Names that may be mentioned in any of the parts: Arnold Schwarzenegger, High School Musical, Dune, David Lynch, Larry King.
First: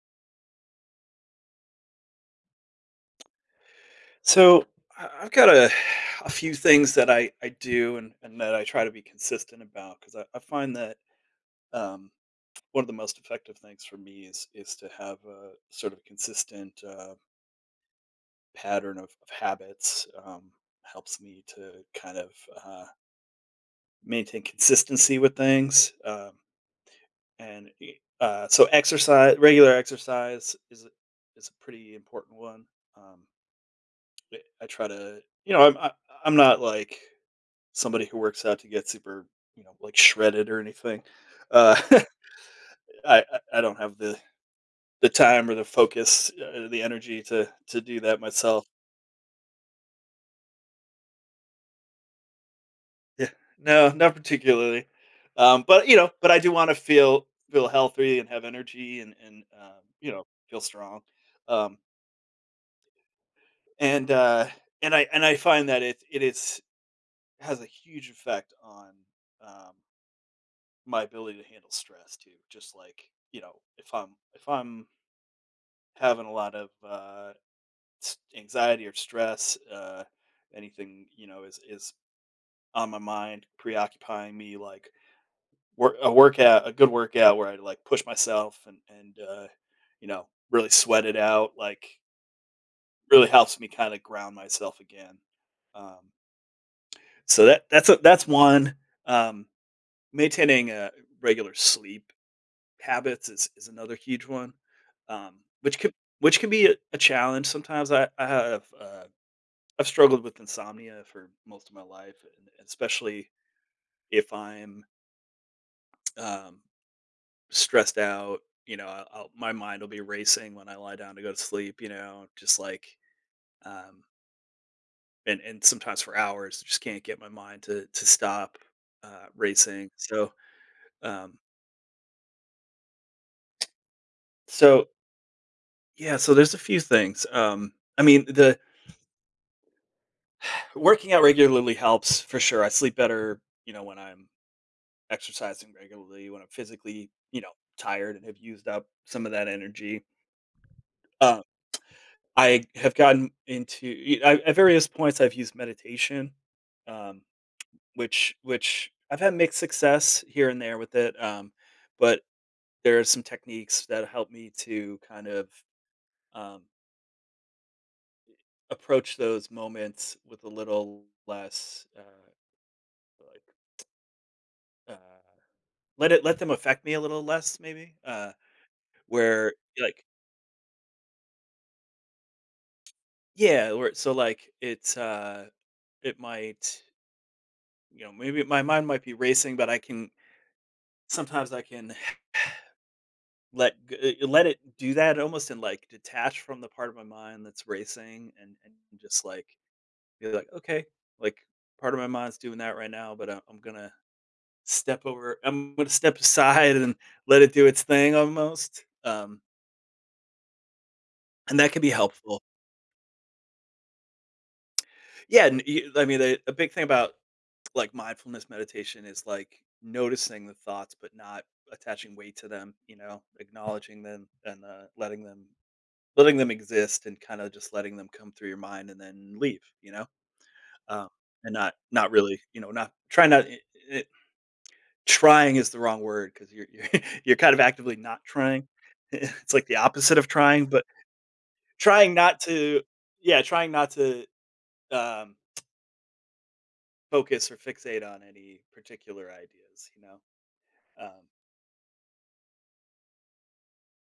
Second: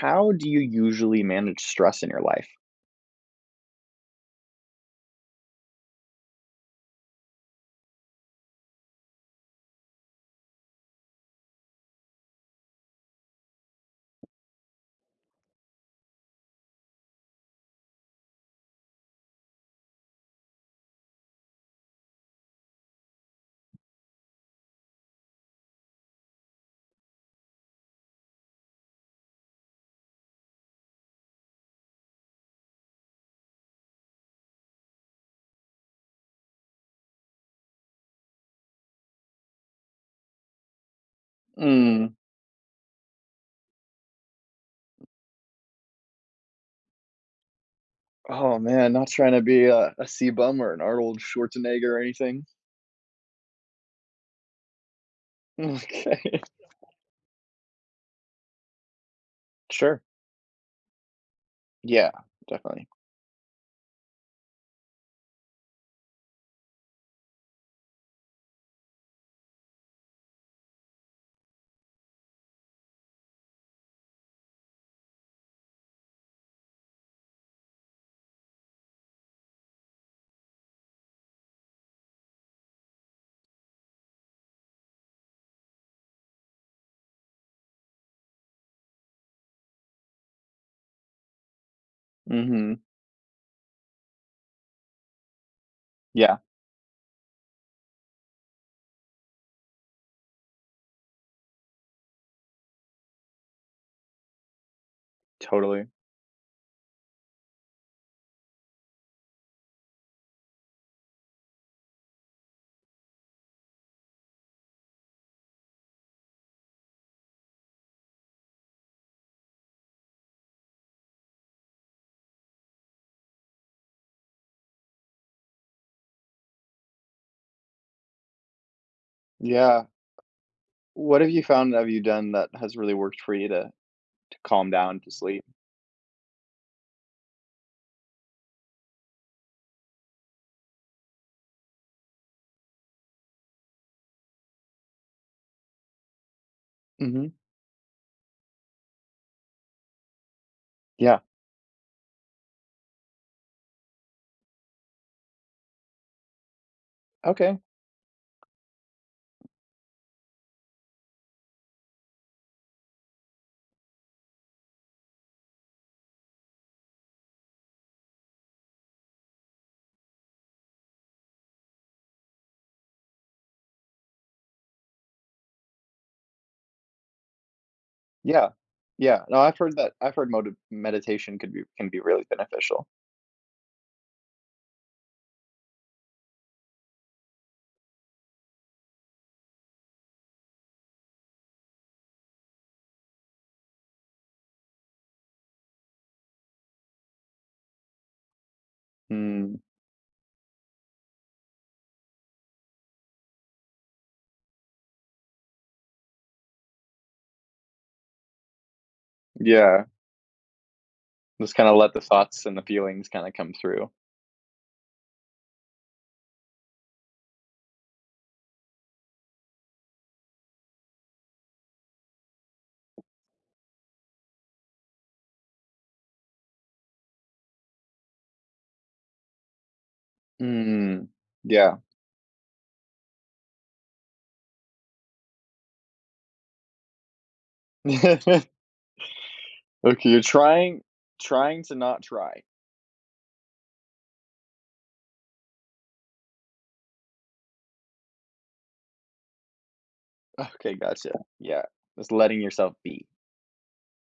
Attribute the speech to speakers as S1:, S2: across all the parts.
S1: How do you usually manage stress in your life?
S2: So I've got a, a few things that I do and that I try to be consistent about because I find that um, one of the most effective things for me is to have a sort of consistent pattern of habits. Helps me to kind of uh, maintain consistency with things, so exercise, regular exercise is a pretty important one. Um, I try to, I'm not like somebody who works out to get super, you know, like shredded or anything. Uh,
S1: Mm.
S2: I I I don't have the time or the focus, the energy to do that
S1: Oh
S2: myself.
S1: man, not trying to be a C bum or an Arnold Schwarzenegger or anything.
S2: Yeah, no, not particularly. But you know, but I
S1: Okay.
S2: do want to feel healthy and have energy and,
S1: Sure.
S2: you know, feel strong. Um,
S1: Yeah, definitely.
S2: and uh, and I find that it is has a huge effect on, um, my ability to handle stress too. Just like, you know, if I'm having a lot of, s anxiety or stress, anything, you know, is on my mind, preoccupying me, like, work a workout a good workout where I, like, push myself and, you know, really sweat it out, like,
S1: Hmm.
S2: really helps me kinda ground myself again. Um,
S1: Yeah.
S2: so that's one. Um, Maintaining, regular sleep habits is another huge one, which
S1: Totally,
S2: could which can be a challenge sometimes. I have, I've struggled with insomnia for most of my life, and especially if I'm um, stressed out. You know, my mind will be racing when I lie down to go to sleep. You know, just like um, and sometimes for hours, I just can't get my mind to stop,
S1: yeah.
S2: racing.
S1: What have
S2: Um,
S1: you found? Have you done that has really worked for you to calm
S2: so
S1: down, to sleep.
S2: yeah, so there's a few things. I mean, the working out regularly helps for sure. I sleep better. You know, when I'm exercising regularly, when I'm physically,
S1: Hmm.
S2: you know, tired and have used up some of that energy.
S1: Yeah.
S2: Uh, I have gotten into at various points. I've used meditation, um,
S1: Okay.
S2: which I've had mixed success here and there with it, but there are some techniques that help me to kind of, um, approach those moments with a little less, like uh, let it let them affect me a little less, maybe.
S1: Yeah. Yeah. No,
S2: Where
S1: I've heard that.
S2: like
S1: I've heard meditation could be can be really beneficial.
S2: Yeah, or so like it's, it might, you know, maybe my mind might be racing, but I can sometimes I can let it do that almost and like detach from the part of my mind that's racing and just like
S1: Hmm.
S2: be like, okay, like part of my mind's doing that right now, but I'm gonna step over I'm gonna step aside and let it do its thing almost.
S1: Yeah. Just
S2: And
S1: kind
S2: that
S1: of
S2: can be
S1: let the
S2: helpful.
S1: thoughts and the feelings kind of come through.
S2: Yeah, and you, I mean, a big thing about like mindfulness meditation is like noticing the thoughts but not attaching weight to them, you know, acknowledging them and, letting them exist and kind of just letting them come through your mind and then leave, you know, um,
S1: Mm,
S2: and
S1: yeah.
S2: not really, you know, not trying not I- I- trying is the wrong word because you're you're kind of actively not trying it's like the
S1: Okay,
S2: opposite
S1: you're
S2: of trying,
S1: trying
S2: but
S1: trying to not
S2: trying not
S1: try.
S2: to yeah trying not to, um focus or fixate on any particular ideas, you know.
S1: Okay, gotcha.
S2: Um,
S1: Yeah, just letting yourself be.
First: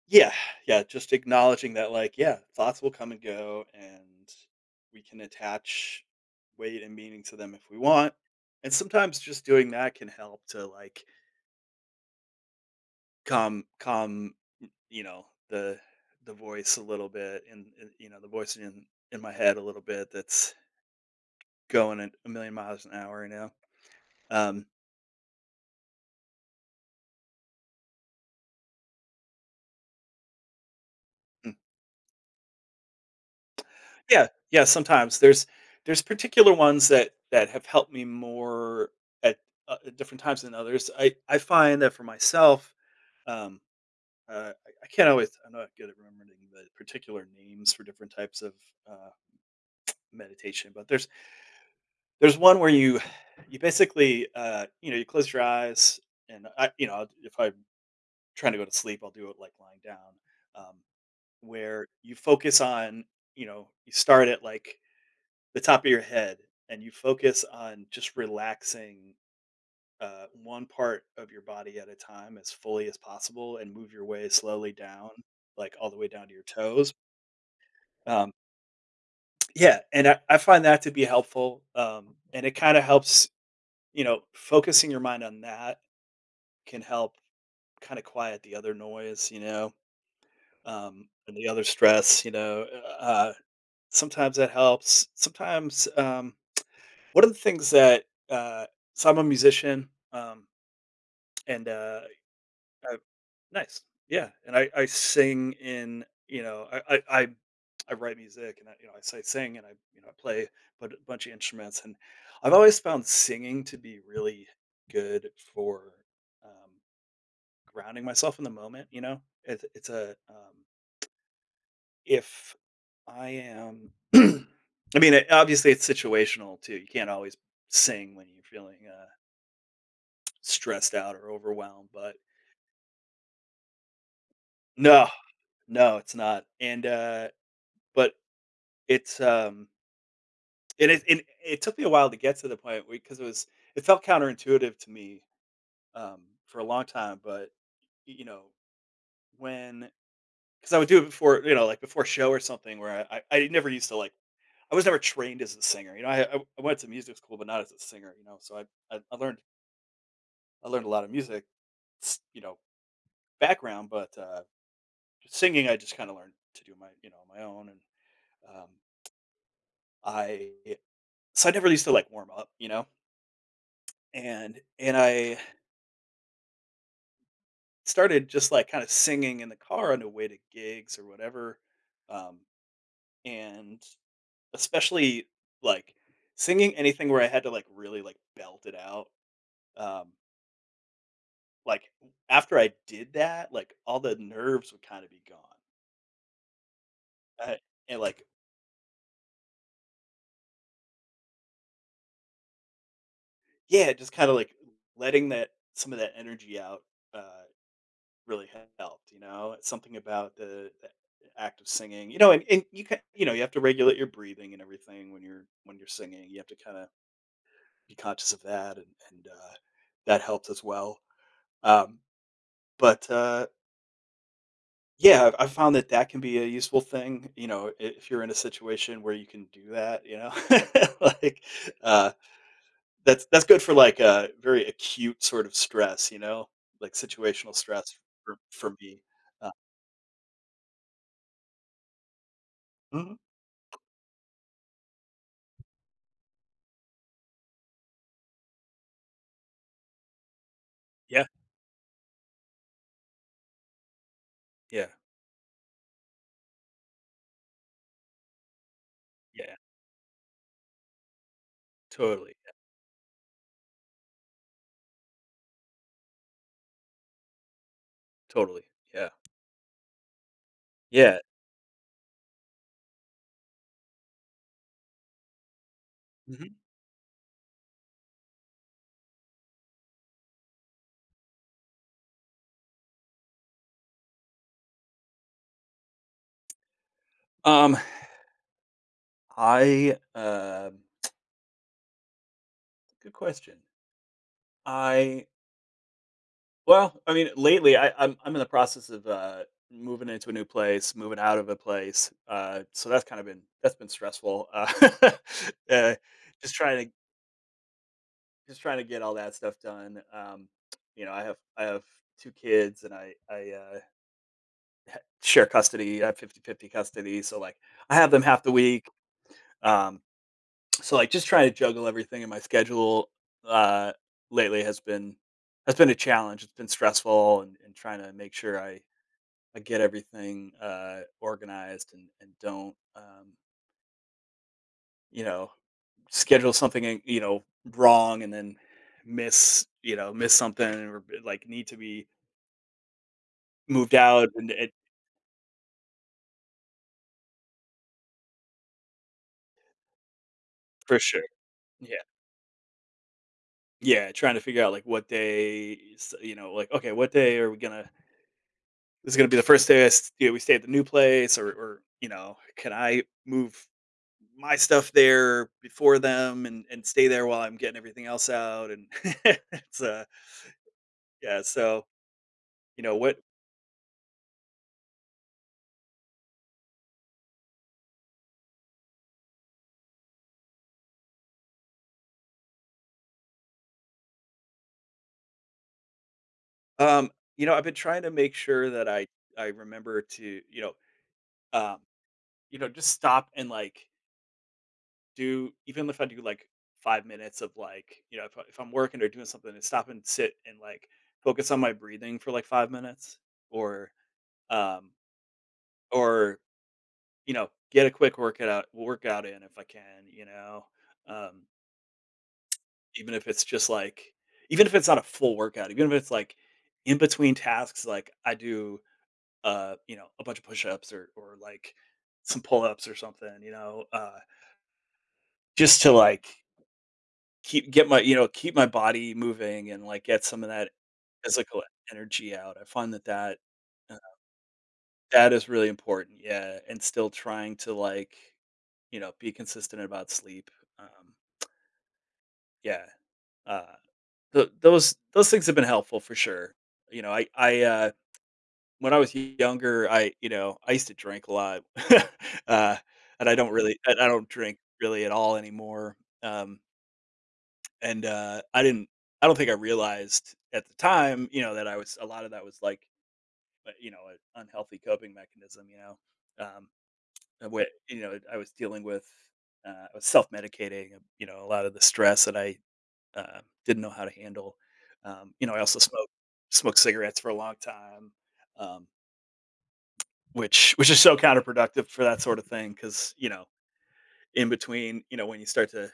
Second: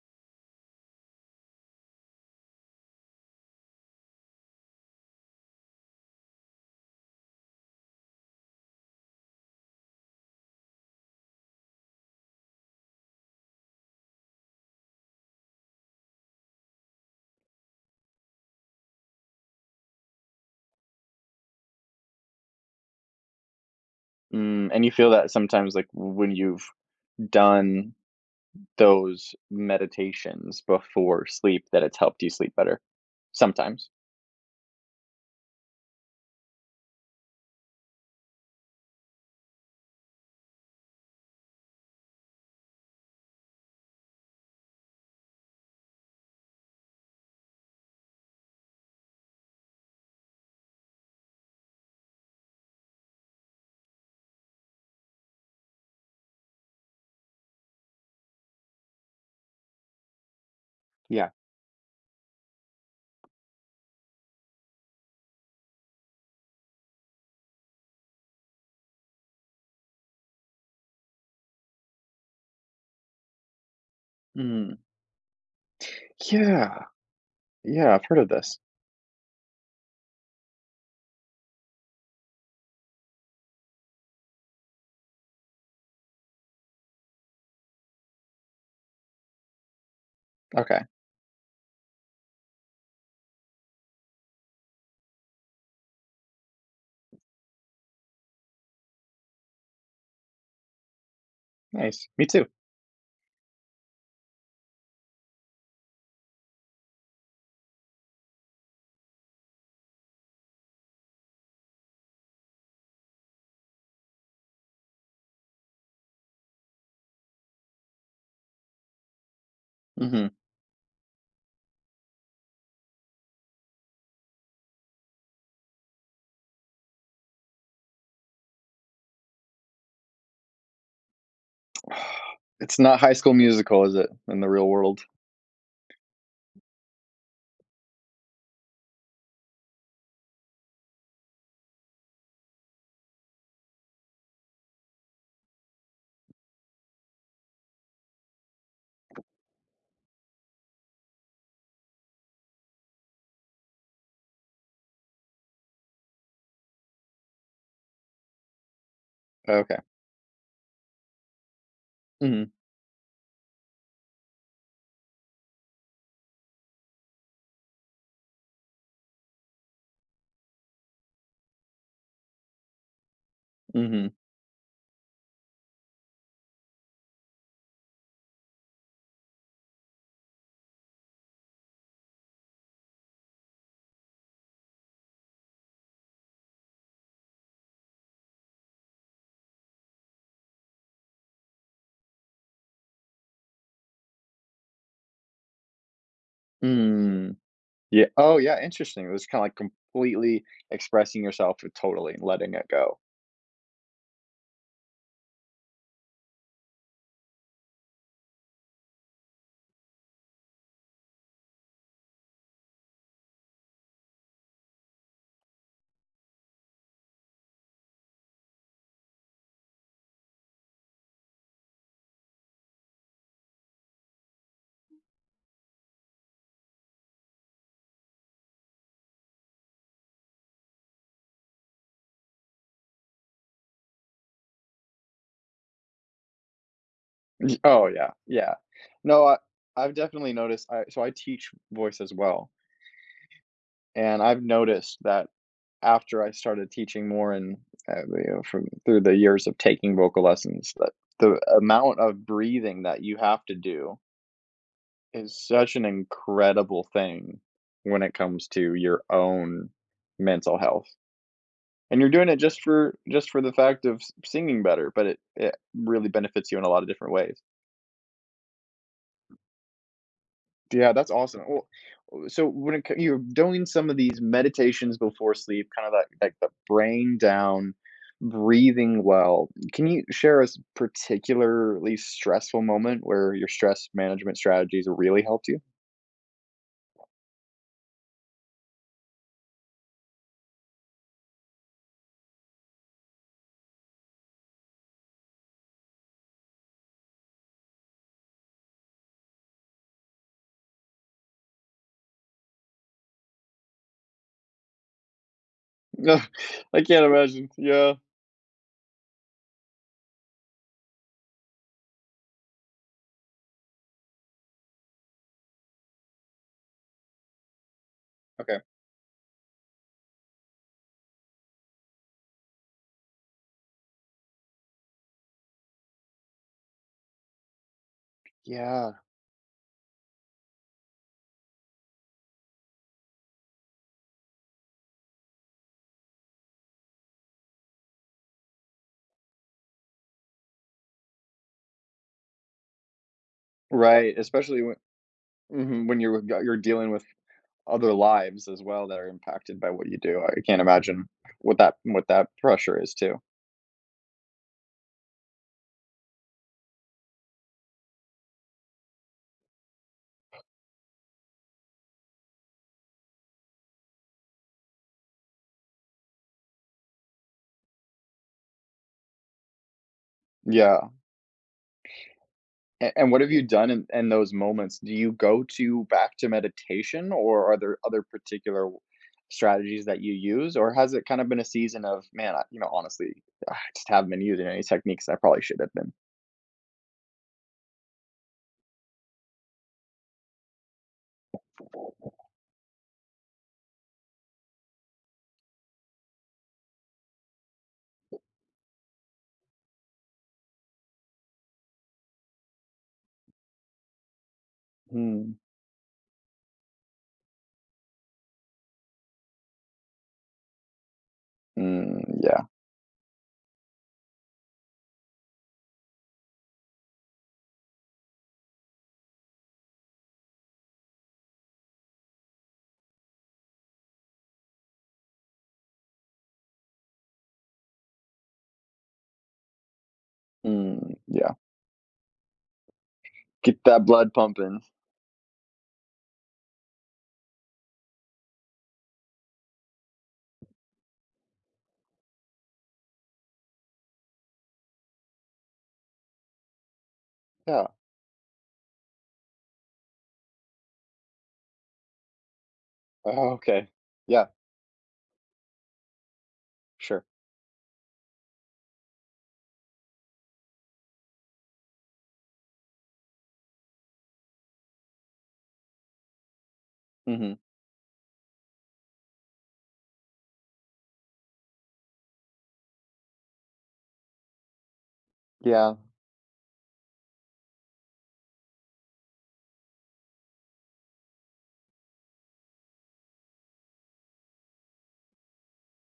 S2: Yeah, yeah, just acknowledging that, like, yeah, thoughts will come and go, and we can attach weight and meaning to them if we want. And sometimes just doing that can help to like calm, you know, the voice a little bit, and, you know, the voice in my head a little bit that's going at a million miles an hour. You know, um, hmm.
S1: Mm, and you feel that sometimes, like, when you've done those meditations before sleep, that it's helped you sleep better? Sometimes?
S2: Yeah, sometimes there's particular ones that have helped me more at, at different times than others. I find that for myself, um, I can't always. I'm not good at remembering the particular names for different types of uh, meditation, but there's one where you basically, you know, you close your eyes, and I you know, if I'm trying to go to sleep, I'll do it like lying down, um,
S1: Yeah.
S2: where you focus on, you know, you start at like the top of your head and you focus on just relaxing, one part of your body at a time as fully as possible and move your way slowly
S1: Mm.
S2: down, like all the way down to your
S1: Yeah,
S2: toes.
S1: yeah, I've heard of
S2: Um,
S1: this.
S2: yeah. And I find that to be helpful. And it kind of helps, you know, focusing your mind on that can help kind of quiet the other noise, you know,
S1: Okay,
S2: and the other stress, you know. Uh, Sometimes that helps. Sometimes, one of the things that, uh, so I'm a musician, and uh,
S1: nice. Me too.
S2: I, nice, yeah, and I sing in, you know, I write music and I, you know, I sing and I, you know, I play but a bunch of instruments, and I've always found singing to be really good for, um, grounding myself in the moment. You know, it's a,
S1: Mhm.
S2: if I am, I mean, it, obviously it's situational too. You can't always sing when you're feeling. Stressed out or overwhelmed, but
S1: It's not High School Musical, is it, in the real world?
S2: no, no, it's not. And, but it's, and it, and it took me a while to get to the point because it felt counterintuitive to me, um for a long time, but you know, when because I would do it before, you know, like before a show or something where I never used to like, I was never trained as a singer. You know, I went to music school, but not as a singer, you know, so I, I learned,
S1: Okay.
S2: I learned a lot of music, you
S1: Mhm,
S2: know, background, but, singing, I just kind of learned to do my, you know, on my own. And Um, I So I never used to like warm up, you know,
S1: mhm.
S2: and I started just like kind of singing in the car on the way to gigs or whatever, um, and especially like singing anything where I had to like really like belt it out. Um, like after I did that, like all the nerves would kind of be gone,
S1: Mm.
S2: uh, and
S1: Yeah.
S2: like
S1: Oh, yeah, interesting. It was kinda like completely expressing yourself and totally and letting it go.
S2: yeah, just kind of like letting that some of that energy out. Uh, Really helped, you know? It's something about the act of singing, you know, and you can, you know, you have to regulate your breathing and everything when you're singing. You have to kinda be conscious of that and, that helps as well. Um, but, uh, yeah, I've found that that can be a useful thing, you know, I if you're in a situation where you can do that, you know? Like, uh, that's good for, like, a very acute sort of stress, you know? Like, situational
S1: Y Oh,
S2: stress
S1: yeah, yeah.
S2: for me.
S1: No,
S2: Uh
S1: I've definitely noticed I so I teach voice as well,
S2: mhm.
S1: and I've noticed that after I started teaching more and, you know, from through the years of taking vocal lessons, that
S2: Yeah,
S1: the amount of breathing that you have to do
S2: yeah,
S1: is such an incredible thing when it comes to your
S2: yeah.
S1: own mental health. And you're doing
S2: Totally,
S1: it
S2: yeah,
S1: just for the fact of s singing better, but it really benefits you in a lot of different ways.
S2: totally, yeah,
S1: Yeah, that's
S2: yeah.
S1: awesome. Well, so when it co you're doing some of these meditations before sleep, kind of like the
S2: Mhm.
S1: brain down, breathing well. Can you share a s particularly stressful moment where your stress management strategies really helped you?
S2: Um, I, um Good question. I Well, I mean, lately, I'm in the process of, moving into a new place, moving out of a place, so that's kinda been that's been stressful, uh,
S1: No,
S2: just
S1: I
S2: trying to
S1: can't imagine. Yeah.
S2: just trying to get all that stuff done, you know, I have 2 kids and I share custody, I have 50/50 custody, so, like, I have them half the
S1: Okay.
S2: week, um so, like, just trying to juggle everything in my schedule, uh, lately has been a challenge. It's been stressful, and trying to make sure
S1: Yeah.
S2: I get everything, organized, and don't, you know, schedule something, and, you know, wrong and then miss, you know, miss something or like need to be moved
S1: Right,
S2: out, and
S1: especially when, mhm, when you're dealing with other lives as well that are impacted by what you do. I can't
S2: for
S1: imagine
S2: sure. Yeah.
S1: what that pressure is too.
S2: Yeah. Trying to figure out like what day, you know, like, okay, what day are we going to this is gonna be the first day I s you know, we stay at the new place, or, you know, can I move my stuff there before them and stay there while I'm getting everything else out? And it's,
S1: Yeah.
S2: yeah, so, you know,
S1: And
S2: what
S1: what have you done in those moments? Do you go to back to meditation or are there other particular strategies that you use, or has it kind of been a season of, man, I, you know, honestly, I just haven't been using any techniques I probably should have been.
S2: um, I've been trying to make sure that I remember to, um, just stop and, do even if I do, 5 minutes of, if I if I'm working or doing something, to stop and sit and, focus on my breathing for, 5 minutes or, um,
S1: Hmm.
S2: or get a quick workout in if I can, Um,
S1: Mm, yeah.
S2: Even if it's just like, even if it's not a full workout, even if it's like in between tasks, like I do, a bunch of push-ups, or like some pull-ups or something, just to like keep, get my you know keep my body moving and like get some of that
S1: Mm, yeah.
S2: physical energy out. I find that
S1: Get that
S2: uh,
S1: blood pumping.
S2: that is really important. Yeah, and still trying to be consistent about sleep. Um, Yeah. Uh, th those things have been helpful for sure. You know, I I,
S1: Yeah.
S2: uh when I was younger, I used to drink a lot. Uh, and
S1: Oh,
S2: I don't
S1: okay.
S2: really I I
S1: Yeah,
S2: don't drink really at all anymore. Um,
S1: sure.
S2: and, I don't think I realized at the time, that I was a lot of that was like, an unhealthy coping mechanism, Um,
S1: Hmm.
S2: and wh I was dealing with, I was self-medicating, a lot of the stress that I didn't know how to handle. I
S1: Yeah.
S2: also smoked cigarettes for a long time, um, which is so counterproductive for that sort of thing, because in between, when you start to,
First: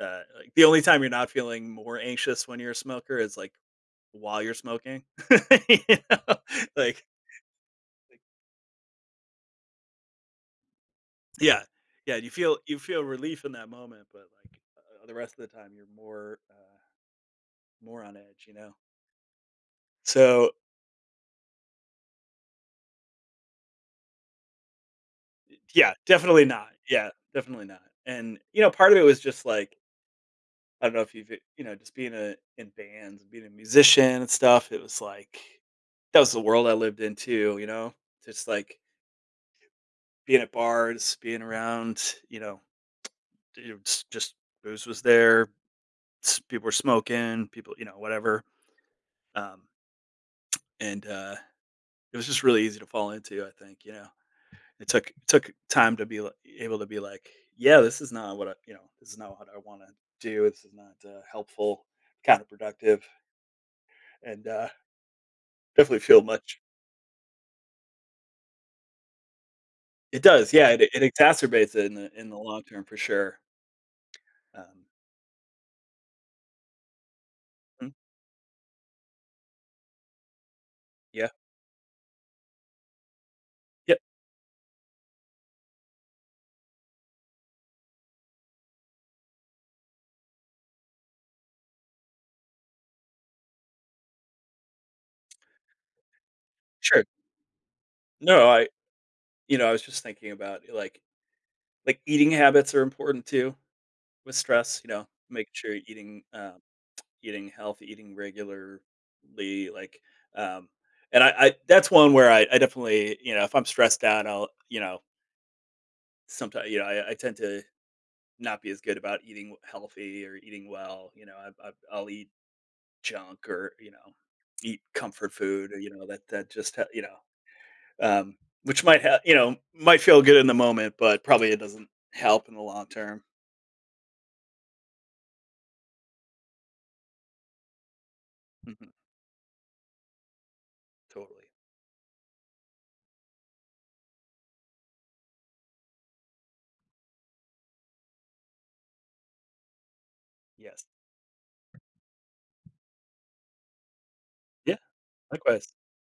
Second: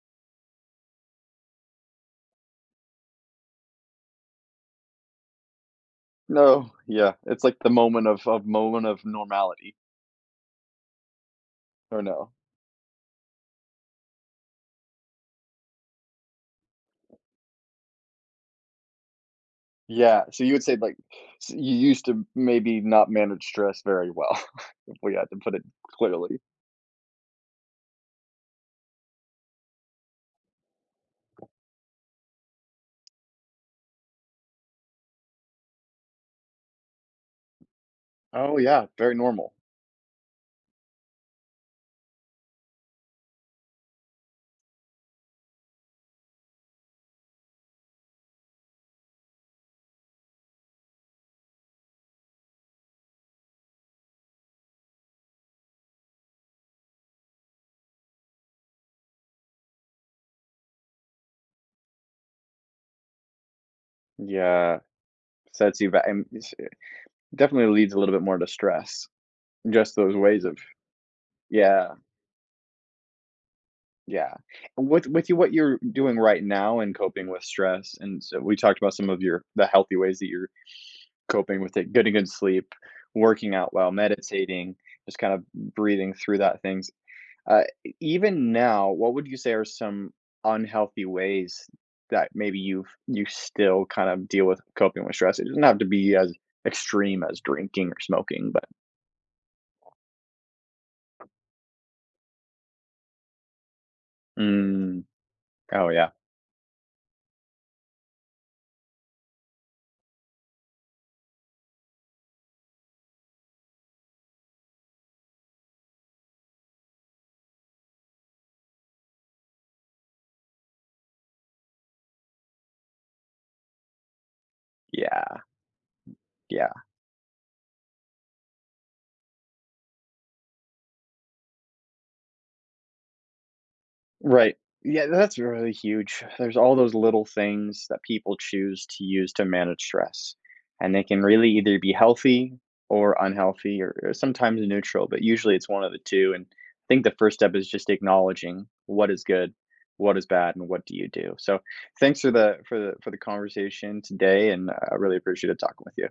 S2: like, the only time you're not feeling more anxious when you're a smoker is like while you're smoking. you know?
S1: No,
S2: Like,
S1: yeah, it's like the moment of moment of normality,
S2: yeah,
S1: or
S2: yeah, you
S1: no?
S2: feel relief in that moment, but like, the rest of the time, you're more on edge. You know,
S1: Yeah, so
S2: so
S1: you would say, like, s you used to maybe not manage stress very well, if we had to put it
S2: yeah,
S1: clearly.
S2: definitely not. Yeah, definitely not. And, part of it was just like, I don't know if you've, just being a, in bands and being a musician and stuff, it was like, that was the world I lived in too, just
S1: Oh,
S2: like
S1: yeah, very normal.
S2: being at bars, being around, you know, just booze was there, people were smoking, people, whatever. Um, and It was just really easy to fall into, I think, It took time to be li able to be like, "Yeah, this is not what I you know, this is not what I wanna do. This is not, helpful, counterproductive," and,
S1: Yeah, sets you
S2: definitely
S1: back.
S2: feel
S1: And it's
S2: much—
S1: it definitely leads a little bit more to stress, just those
S2: it
S1: ways
S2: does,
S1: of,
S2: yeah, it exacerbates it
S1: yeah,
S2: in the long term for sure.
S1: yeah.
S2: Um
S1: And with you what you're doing right now and coping with
S2: Mhm.
S1: stress, and so we talked about some of your the healthy ways that you're
S2: Yeah.
S1: coping with it, getting good sleep, working out well,
S2: Yep,
S1: meditating, just kind of breathing through that things. E even now, what would you say are some unhealthy ways that maybe you still kind of deal with coping with stress? It doesn't have to be as
S2: sure.
S1: extreme as drinking or
S2: No,
S1: smoking, but
S2: I I was just thinking about, like, eating habits are important too with stress,
S1: mm,
S2: making sure you're
S1: oh, yeah.
S2: eating, eating healthy, eating regularly, like, um, and I that's one where I definitely, if I'm stressed out, sometimes, you know, I tend to not be as good about eating healthy or eating well. I'll eat junk, or, eat comfort
S1: Yeah,
S2: food, or, you know, that, that
S1: yeah.
S2: just, ha- you know, um, which might have, might feel good in the moment, but probably it doesn't help in the long term.
S1: Right. Yeah, that's really huge. There's all those little things that people choose
S2: Mhm.
S1: to use to manage stress, and they can
S2: Totally.
S1: really either be healthy or unhealthy, or sometimes neutral, but usually it's one of the two. And I think the first step is just acknowledging what is good, what is bad, and
S2: Yes.
S1: what do you do. So thanks for the for the for the conversation today, and
S2: Yeah.
S1: I really appreciate it
S2: Likewise.
S1: talking with you.